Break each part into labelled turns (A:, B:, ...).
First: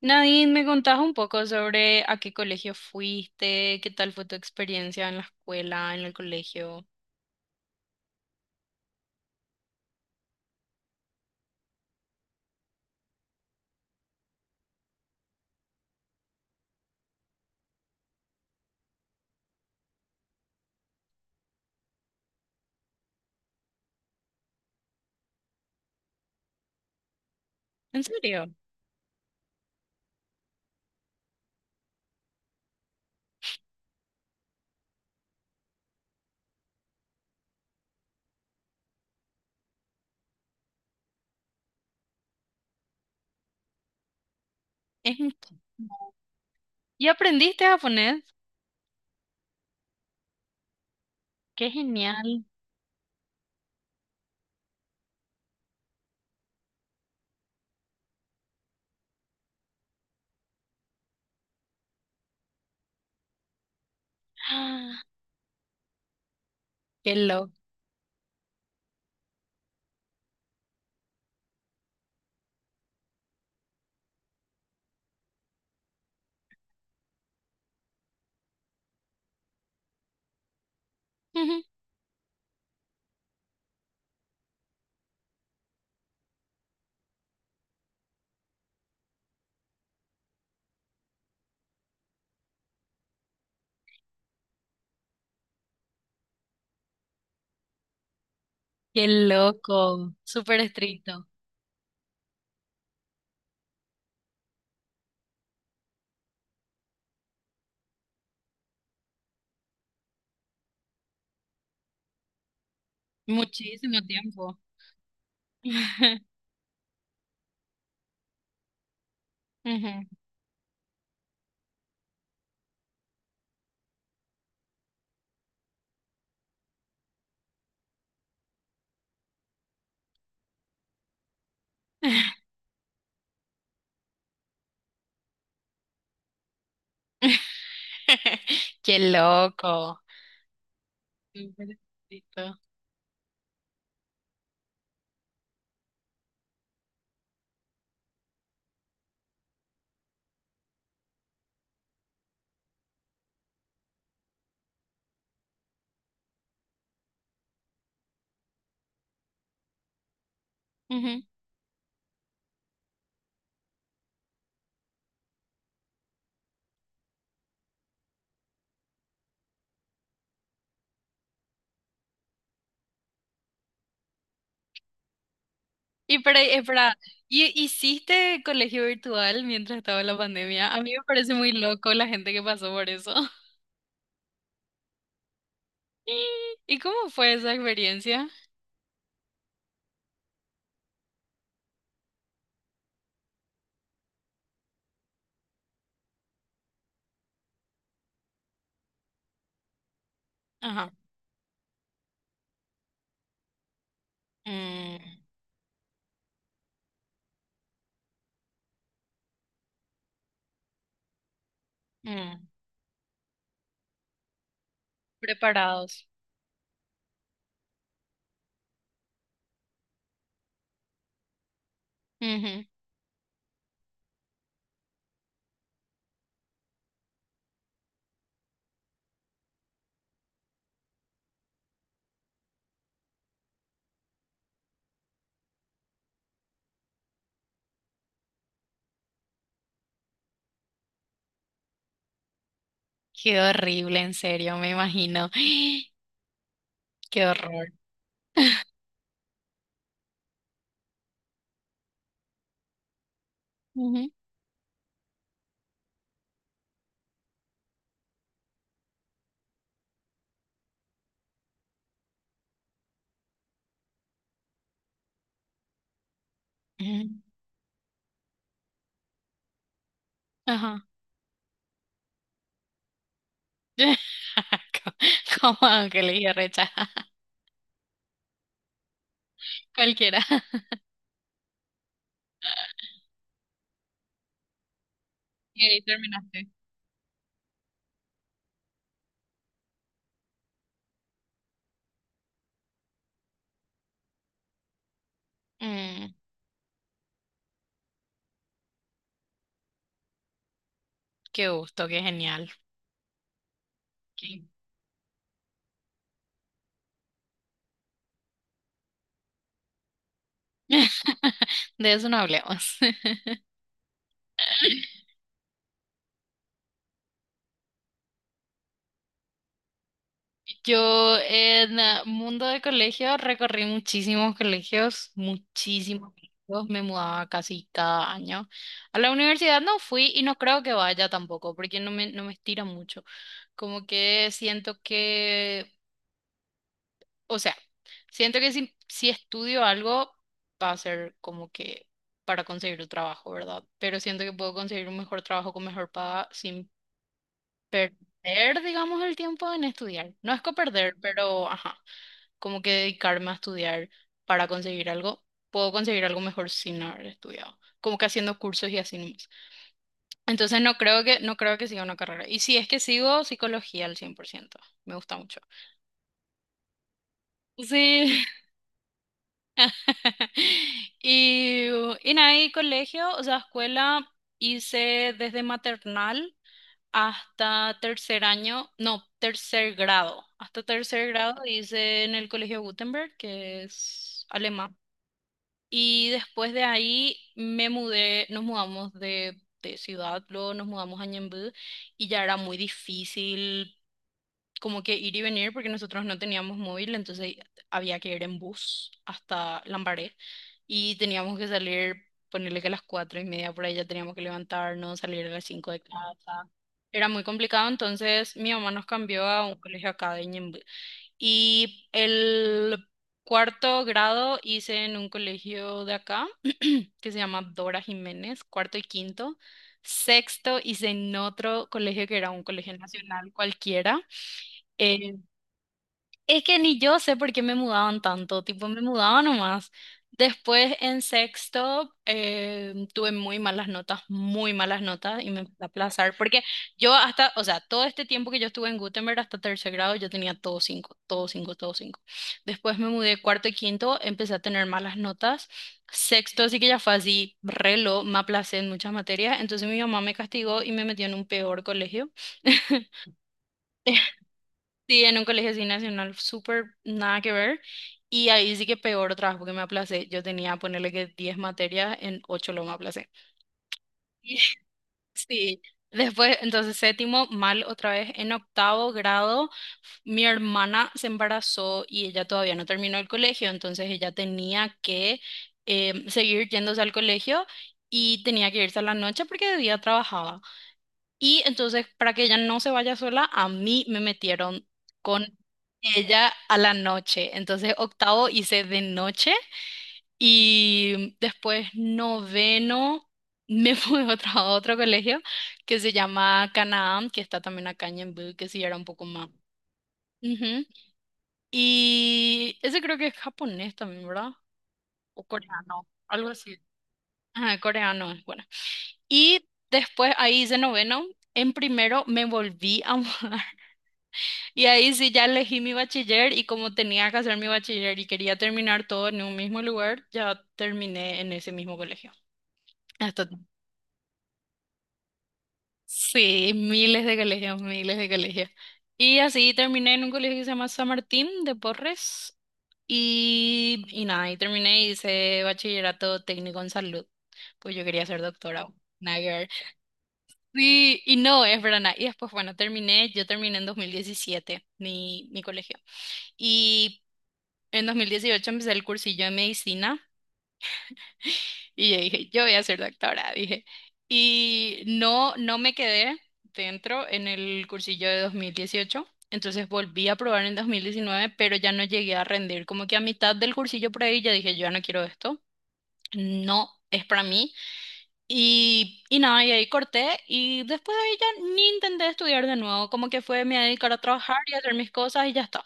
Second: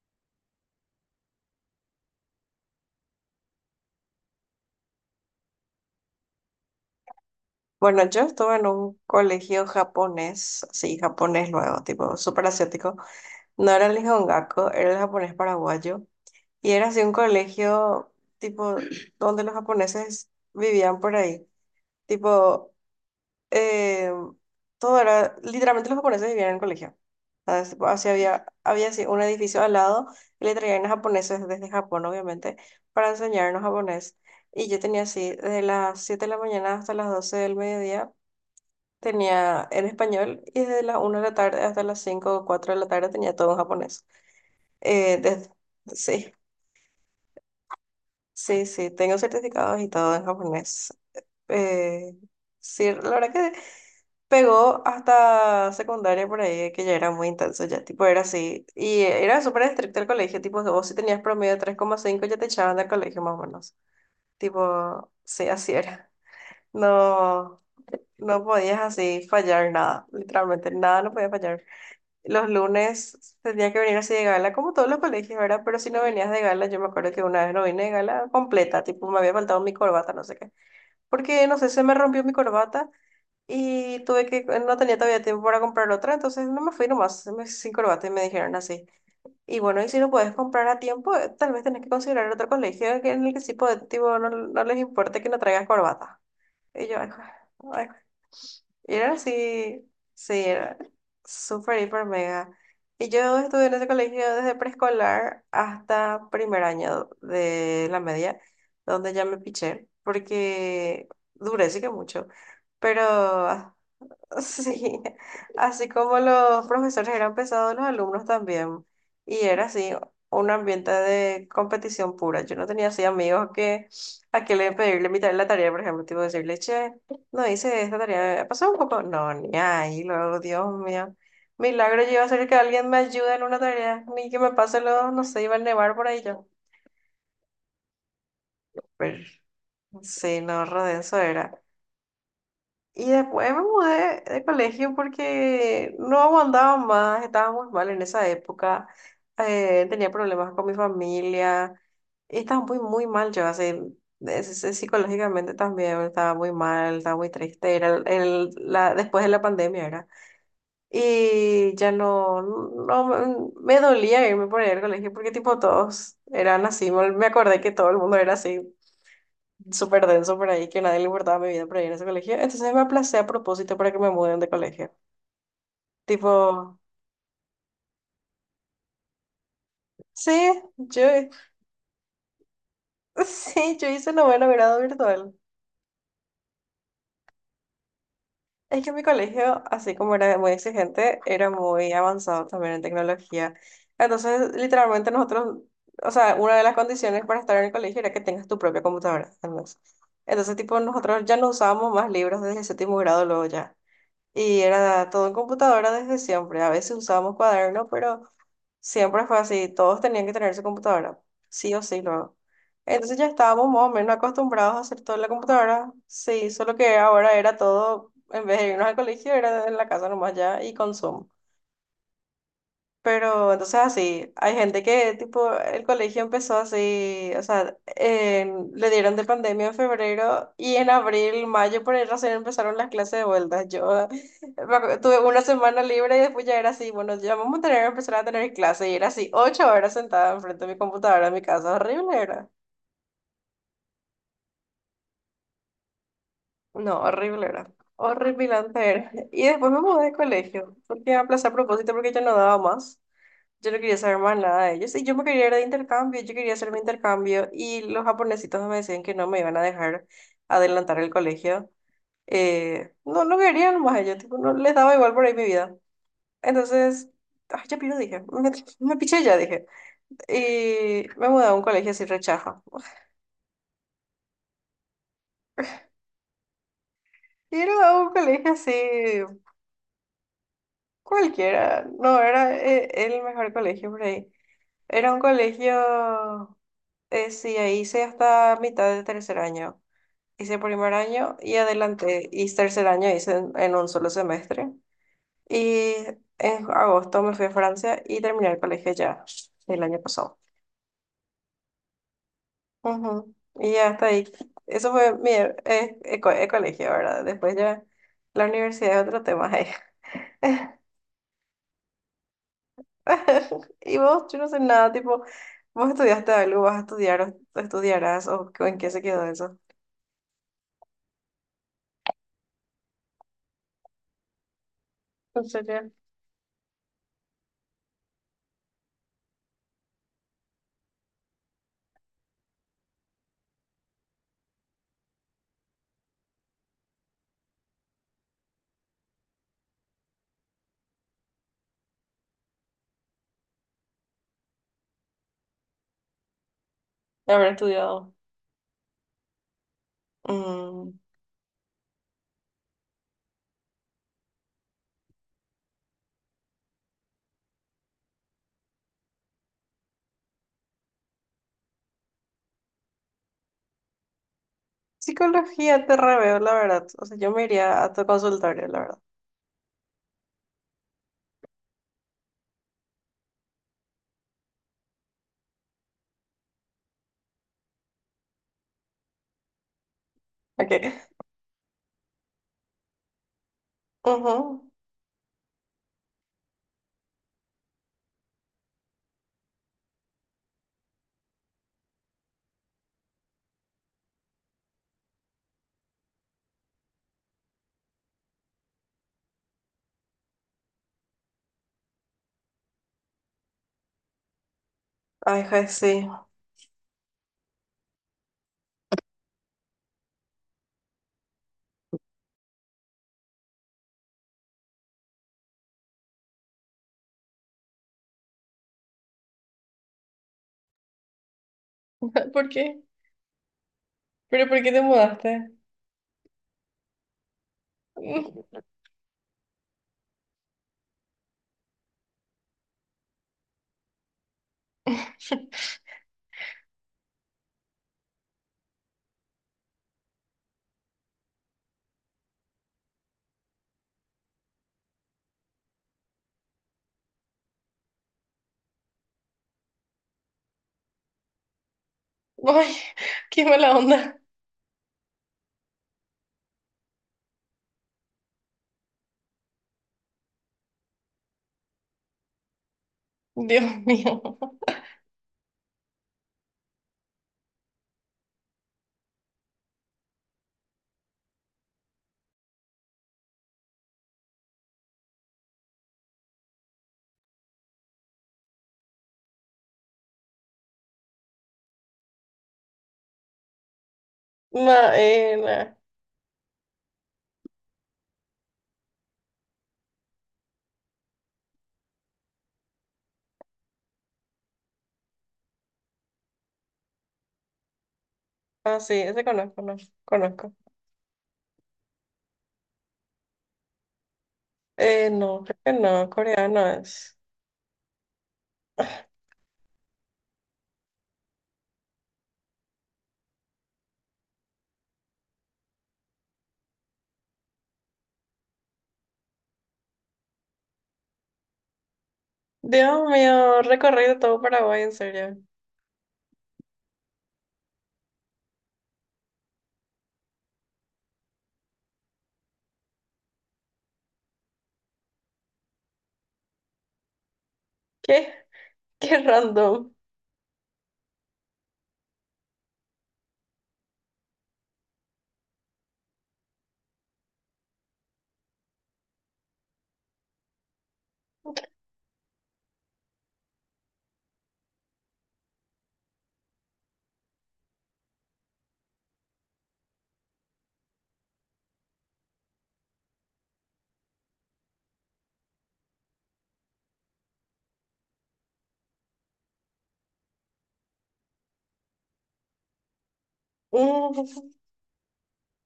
A: Nadine, me contás un poco sobre a qué colegio fuiste, qué tal fue tu experiencia en la escuela, en el colegio.
B: Bueno, yo estuve en un colegio japonés, sí, japonés luego, tipo súper asiático. No era el Nihongaku, era el japonés paraguayo. Y era así un colegio, tipo, donde los japoneses vivían por ahí. Tipo, eh, todo era, literalmente los japoneses vivían en el colegio. ¿Sabes? Tipo,
A: En
B: así había,
A: serio,
B: había así un edificio al lado y le traían a japoneses desde Japón, obviamente, para enseñarnos japonés. Y yo tenía así, de las 7 de la mañana hasta las 12 del mediodía tenía en español, y desde las una de la tarde hasta las 5 o 4 de la tarde tenía todo en japonés. Eh,
A: es un-
B: des- sí,
A: ¿Y aprendiste japonés?
B: sí, sí, tengo certificados y todo en japonés.
A: ¡Qué
B: Eh,
A: genial!
B: sí, la verdad que pegó hasta secundaria por ahí, que ya era muy intenso, ya tipo era así. Y era súper estricto el colegio, tipo, vos si tenías promedio de tres coma cinco ya te echaban del colegio más o menos.
A: ¡Ah!
B: Tipo, sí, así era.
A: ¡Qué loco!
B: No, no podías así fallar nada, literalmente, nada no podía fallar. Los lunes tendría que venir así de gala, como todos los colegios, ¿verdad? Pero si no venías de gala, yo me acuerdo que una vez no vine de gala completa, tipo me había faltado mi corbata, no sé qué. Porque, no sé, se me rompió mi corbata y tuve que, no tenía todavía tiempo para comprar otra, entonces no me fui nomás sin corbata y me dijeron así. Y bueno, y si no puedes comprar a tiempo, tal vez tenés que considerar otro colegio en el que sí puede, tipo, no, no les importe que no traigas corbata. Y yo, ay, y
A: ¡Qué
B: era así,
A: loco!
B: sí,
A: Súper
B: era
A: estricto.
B: súper, hiper mega. Y yo estuve en ese colegio desde preescolar hasta primer año de la media, donde ya me piché, porque duré sí que mucho, pero
A: Muchísimo tiempo.
B: sí, así como los profesores eran pesados, los alumnos también. Y era así,
A: Ujú.
B: un ambiente de competición pura. Yo no tenía así amigos que a que le pedirle mitad de la tarea, por ejemplo, tipo decirle, che, no hice esta tarea, pasó un poco. No, ni ahí, luego, Dios mío. Milagro yo iba a ser que alguien me ayude en una tarea, ni que me pase lo, no sé, iba a nevar por ahí yo.
A: ¡Qué
B: Pero,
A: loco!
B: sí, no, Rodenso era.
A: Súper estricto.
B: Y después me mudé de colegio porque no aguantaba más, estaba muy mal en esa época, tenía problemas con mi familia, y estaba muy, muy mal yo, así, psicológicamente también estaba muy mal, estaba muy triste, era después de la pandemia era. Y ya no, no, me dolía irme por ahí al colegio porque tipo todos eran así, me acordé que todo el mundo era así súper denso por ahí, que nadie le importaba mi vida por ahí en ese colegio. Entonces me aplacé a propósito para que me muden de colegio.
A: Y
B: Tipo,
A: para, espera, ¿hiciste colegio virtual mientras estaba la
B: sí,
A: pandemia? A mí me
B: yo,
A: parece muy loco la gente que pasó por eso.
B: sí, yo hice noveno grado virtual.
A: ¿Y y cómo fue esa experiencia?
B: Es que mi colegio, así como era muy exigente, era muy avanzado también en tecnología. Entonces, literalmente nosotros, o sea, una de las condiciones para estar en el colegio era que tengas tu propia computadora, al menos. Entonces, tipo,
A: Ajá.
B: nosotros ya no usábamos más libros desde el séptimo grado luego ya. Y
A: Mm,
B: era todo en computadora desde siempre. A veces usábamos cuaderno, pero siempre fue así. Todos tenían que tener su computadora, sí o sí luego.
A: mm.
B: Entonces ya estábamos más o menos acostumbrados a hacer todo en la computadora.
A: Preparados.
B: Sí, solo que ahora era todo, en vez de irnos al colegio, era en la casa nomás ya y con Zoom.
A: Ujú.
B: Pero entonces así, hay gente que tipo el colegio empezó así, o sea, le dieron de pandemia en febrero y en abril, mayo por ahí recién empezaron las clases de vuelta. Yo tuve una semana libre y después ya era así, bueno, ya vamos a tener, empezar a tener clase y era así, ocho horas sentada enfrente de mi computadora en mi casa, horrible era.
A: Qué horrible, en serio, me imagino.
B: No,
A: Qué
B: horrible
A: horror.
B: era. Horripilante era. Y después me mudé de colegio, porque aplacé a propósito porque yo no daba más. Yo no quería
A: Ujú,
B: saber más nada de ellos. Y yo me quería ir de intercambio, yo quería hacer mi intercambio. Y los japonesitos me decían que no me iban a dejar adelantar el colegio. No, no querían más ellos, tipo, no les daba igual por ahí mi vida.
A: ujú.
B: Entonces, ay, ya piro, dije. Me piché ya, dije.
A: Ajá.
B: Y me mudé a un colegio así rechaza.
A: Como Ángeles y Recha.
B: Y era un colegio así
A: Cualquiera.
B: cualquiera. No, era el mejor colegio por ahí. Era un
A: Y ahí terminaste.
B: colegio, sí, ahí hice hasta mitad de tercer año. Hice primer año y adelante hice tercer año, hice en un solo semestre. Y
A: Mm,
B: en agosto me fui a Francia y terminé el colegio ya el año pasado.
A: qué gusto, qué genial.
B: Ujú. Y ya hasta ahí. Eso fue mi colegio, ¿verdad? Después ya la universidad es otro tema.
A: De eso no hablemos.
B: Y vos, yo no sé nada, tipo, vos estudiaste algo, vas a estudiar o estudiarás o en qué se quedó eso.
A: Yo en mundo de colegio recorrí
B: En serio.
A: muchísimos colegios, me mudaba casi cada año. A la universidad no fui y no creo que vaya tampoco, porque no me estira mucho. Como que siento que, o sea, siento que si estudio algo va a ser como que para conseguir un trabajo, ¿verdad? Pero siento que puedo conseguir un mejor trabajo con mejor paga sin
B: Haber estudiado.
A: perder, digamos, el tiempo en estudiar. No es que perder,
B: Mm.
A: pero ajá, como que dedicarme a estudiar para conseguir algo. Puedo conseguir algo mejor sin haber estudiado, como que haciendo cursos y así nomás. Entonces no creo que siga una carrera. Y si es que sigo psicología al 100% me gusta mucho.
B: Psicología te reveo, la verdad. O sea, yo me iría a tu
A: Sí.
B: consultorio, la verdad.
A: Y, y nada, y colegio, o sea, escuela hice desde maternal hasta tercer año, no, tercer grado. Hasta
B: Ok.
A: tercer grado hice en el Colegio Gutenberg, que es
B: Ujú.
A: alemán. Y después de ahí me mudé, nos mudamos de ciudad, luego nos mudamos a Ñemby y ya era muy difícil como que ir y venir porque nosotros no teníamos móvil, entonces había que ir en bus hasta Lambaré y teníamos que salir, ponerle que a las 4:30 por ahí ya teníamos que levantarnos, salir a
B: Ay,
A: las
B: ja,
A: 5:00 de
B: sí.
A: casa. Era muy complicado, entonces mi mamá nos cambió a un colegio acá de Ñemby. Y el cuarto grado hice en un colegio de acá que se llama Dora Jiménez, cuarto y quinto. Sexto hice en otro colegio que era un
B: ¿Por
A: colegio
B: qué?
A: nacional cualquiera.
B: ¿Pero por qué te
A: eh,
B: mudaste?
A: es que ni yo sé por qué me mudaban tanto, tipo me mudaba nomás. Después en sexto tuve muy malas notas y me empecé a aplazar porque yo hasta, o sea, todo este tiempo que yo estuve en Gutenberg hasta tercer grado yo tenía todo cinco, todo cinco, todo cinco. Después me mudé cuarto y quinto, empecé a tener malas notas. Sexto sí que ya fue así, relo, me aplacé en muchas materias, entonces mi mamá me castigó y me metió en un peor colegio.
B: Ay, qué mala onda.
A: Sí, en un colegio así nacional, súper nada que ver. Y ahí sí que peor trabajo que me aplacé. Yo tenía, ponerle que 10 materias, en 8 lo me aplacé.
B: Dios mío.
A: Sí. Después, entonces séptimo, mal otra vez. En octavo grado, mi hermana se embarazó y ella todavía no terminó el colegio, entonces ella tenía que seguir yéndose al colegio y tenía que irse a la noche porque de día trabajaba. Y entonces, para que ella no se vaya sola, a mí me metieron con
B: Maena.
A: ella a la noche. Entonces, octavo hice de noche y después noveno me fui a otro colegio que se llama Canaán, que está también acá en Ñemby, que sí era
B: Ah,
A: un
B: sí,
A: poco
B: ese
A: más.
B: conozco, no, conozco.
A: Ujú. Y ese creo que es japonés también, ¿verdad? O
B: No, creo que
A: coreano,
B: no,
A: algo así.
B: coreano es.
A: Ah, coreano es bueno. Y después ahí hice noveno. En primero me volví a mudar. Y ahí sí ya elegí mi bachiller y como tenía que hacer mi bachiller y quería terminar todo en un mismo lugar, ya terminé en ese mismo colegio.
B: Dios
A: Hasta,
B: mío, recorrido todo Paraguay, en serio.
A: sí, miles de colegios, miles de colegios. Y así terminé en un colegio que se llama San Martín de Porres y nada, y terminé y hice bachillerato técnico en salud, pues yo quería ser
B: ¿Qué?
A: doctora. Nada
B: Qué
A: que ver.
B: random.
A: Sí, y no, es verdad. Nada. Y después, bueno, terminé, yo terminé en 2017 mi colegio. Y En 2018 empecé el cursillo de medicina y yo dije, yo voy a ser doctora, dije. Y no, no me quedé dentro en el cursillo de 2018, entonces volví a probar en 2019 pero ya no llegué a rendir. Como que a mitad del cursillo por ahí ya dije, yo ya no quiero esto, no es para mí. Y nada, y ahí corté y después de ahí ya ni intenté estudiar de nuevo, como que fue, me voy a dedicar a
B: Mm.
A: trabajar y a hacer mis cosas y ya está.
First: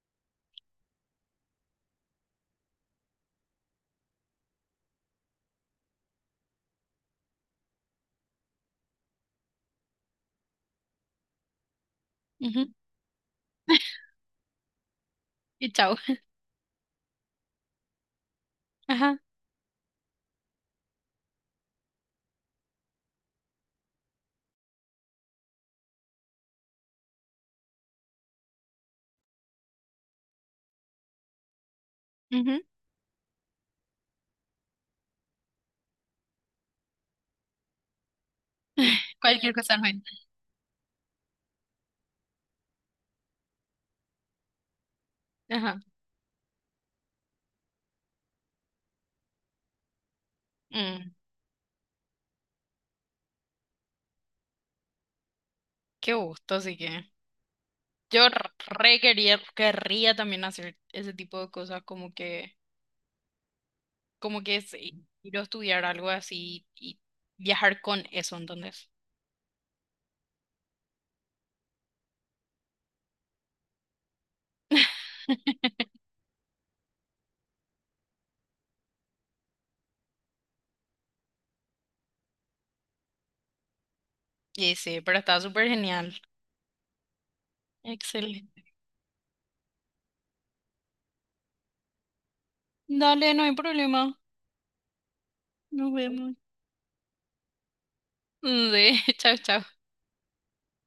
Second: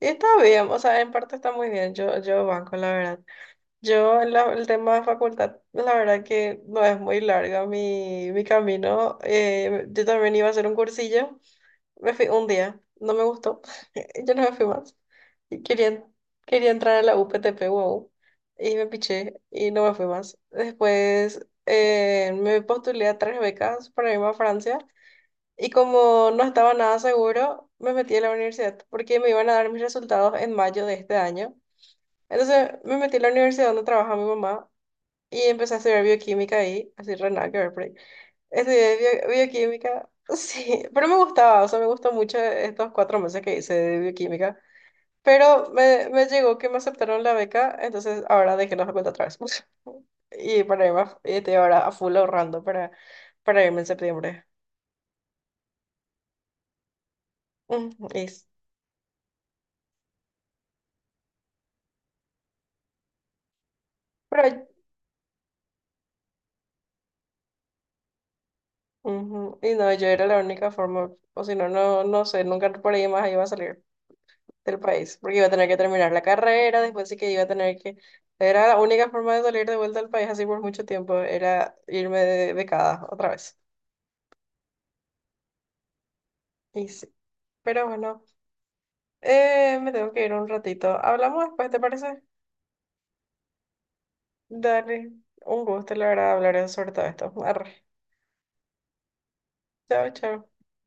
B: Está bien, o sea, en parte está muy bien, yo banco, la verdad. Yo, el tema de facultad, la verdad que no es muy larga mi camino. Yo también iba a hacer un cursillo. Me fui un
A: Ujú.
B: día, no me gustó. Yo no me fui más. Y
A: Y chao.
B: quería entrar a la UPTP, wow. Y me
A: Ajá.
B: piché y no me fui más. Después me postulé a tres becas para irme a Francia. Y como no estaba nada seguro, me metí a la universidad porque me iban a dar mis resultados en mayo de este año.
A: Ujú.
B: Entonces me metí a la universidad donde trabaja mi mamá y empecé a estudiar bioquímica ahí, así re nada que ver por ahí. Estudié
A: Cualquier cosa no.
B: bioquímica, sí, pero me gustaba, o sea, me gustó mucho estos cuatro meses que hice de bioquímica. Pero
A: Ajá.
B: me llegó que me aceptaron la beca, entonces ahora dejé la facultad otra vez. Y para irme,
A: Mm,
B: y estoy ahora a full ahorrando para, irme en septiembre.
A: qué gusto, así que
B: Ujú, y
A: yo querría también hacer ese tipo de cosas, como que
B: pero,
A: ir a estudiar algo así y viajar con eso, entonces.
B: ujú, y no, yo era la única forma, o si no, no, no sé, nunca por ahí más iba a salir. Del país, porque iba a tener que terminar la carrera, después sí que iba a tener que... Era la única forma de salir de vuelta al país así por mucho tiempo, era irme de becada otra vez.
A: Y sí, pero está súper genial.
B: Y sí, pero bueno,
A: Excelente.
B: me tengo que ir un ratito. Hablamos después, ¿te parece?
A: Dale, no hay problema.
B: Dale, un
A: Nos
B: gusto, la verdad,
A: vemos.
B: hablar sobre todo esto. Arre.
A: Mm, sí, chao, chao.
B: Chao, chao.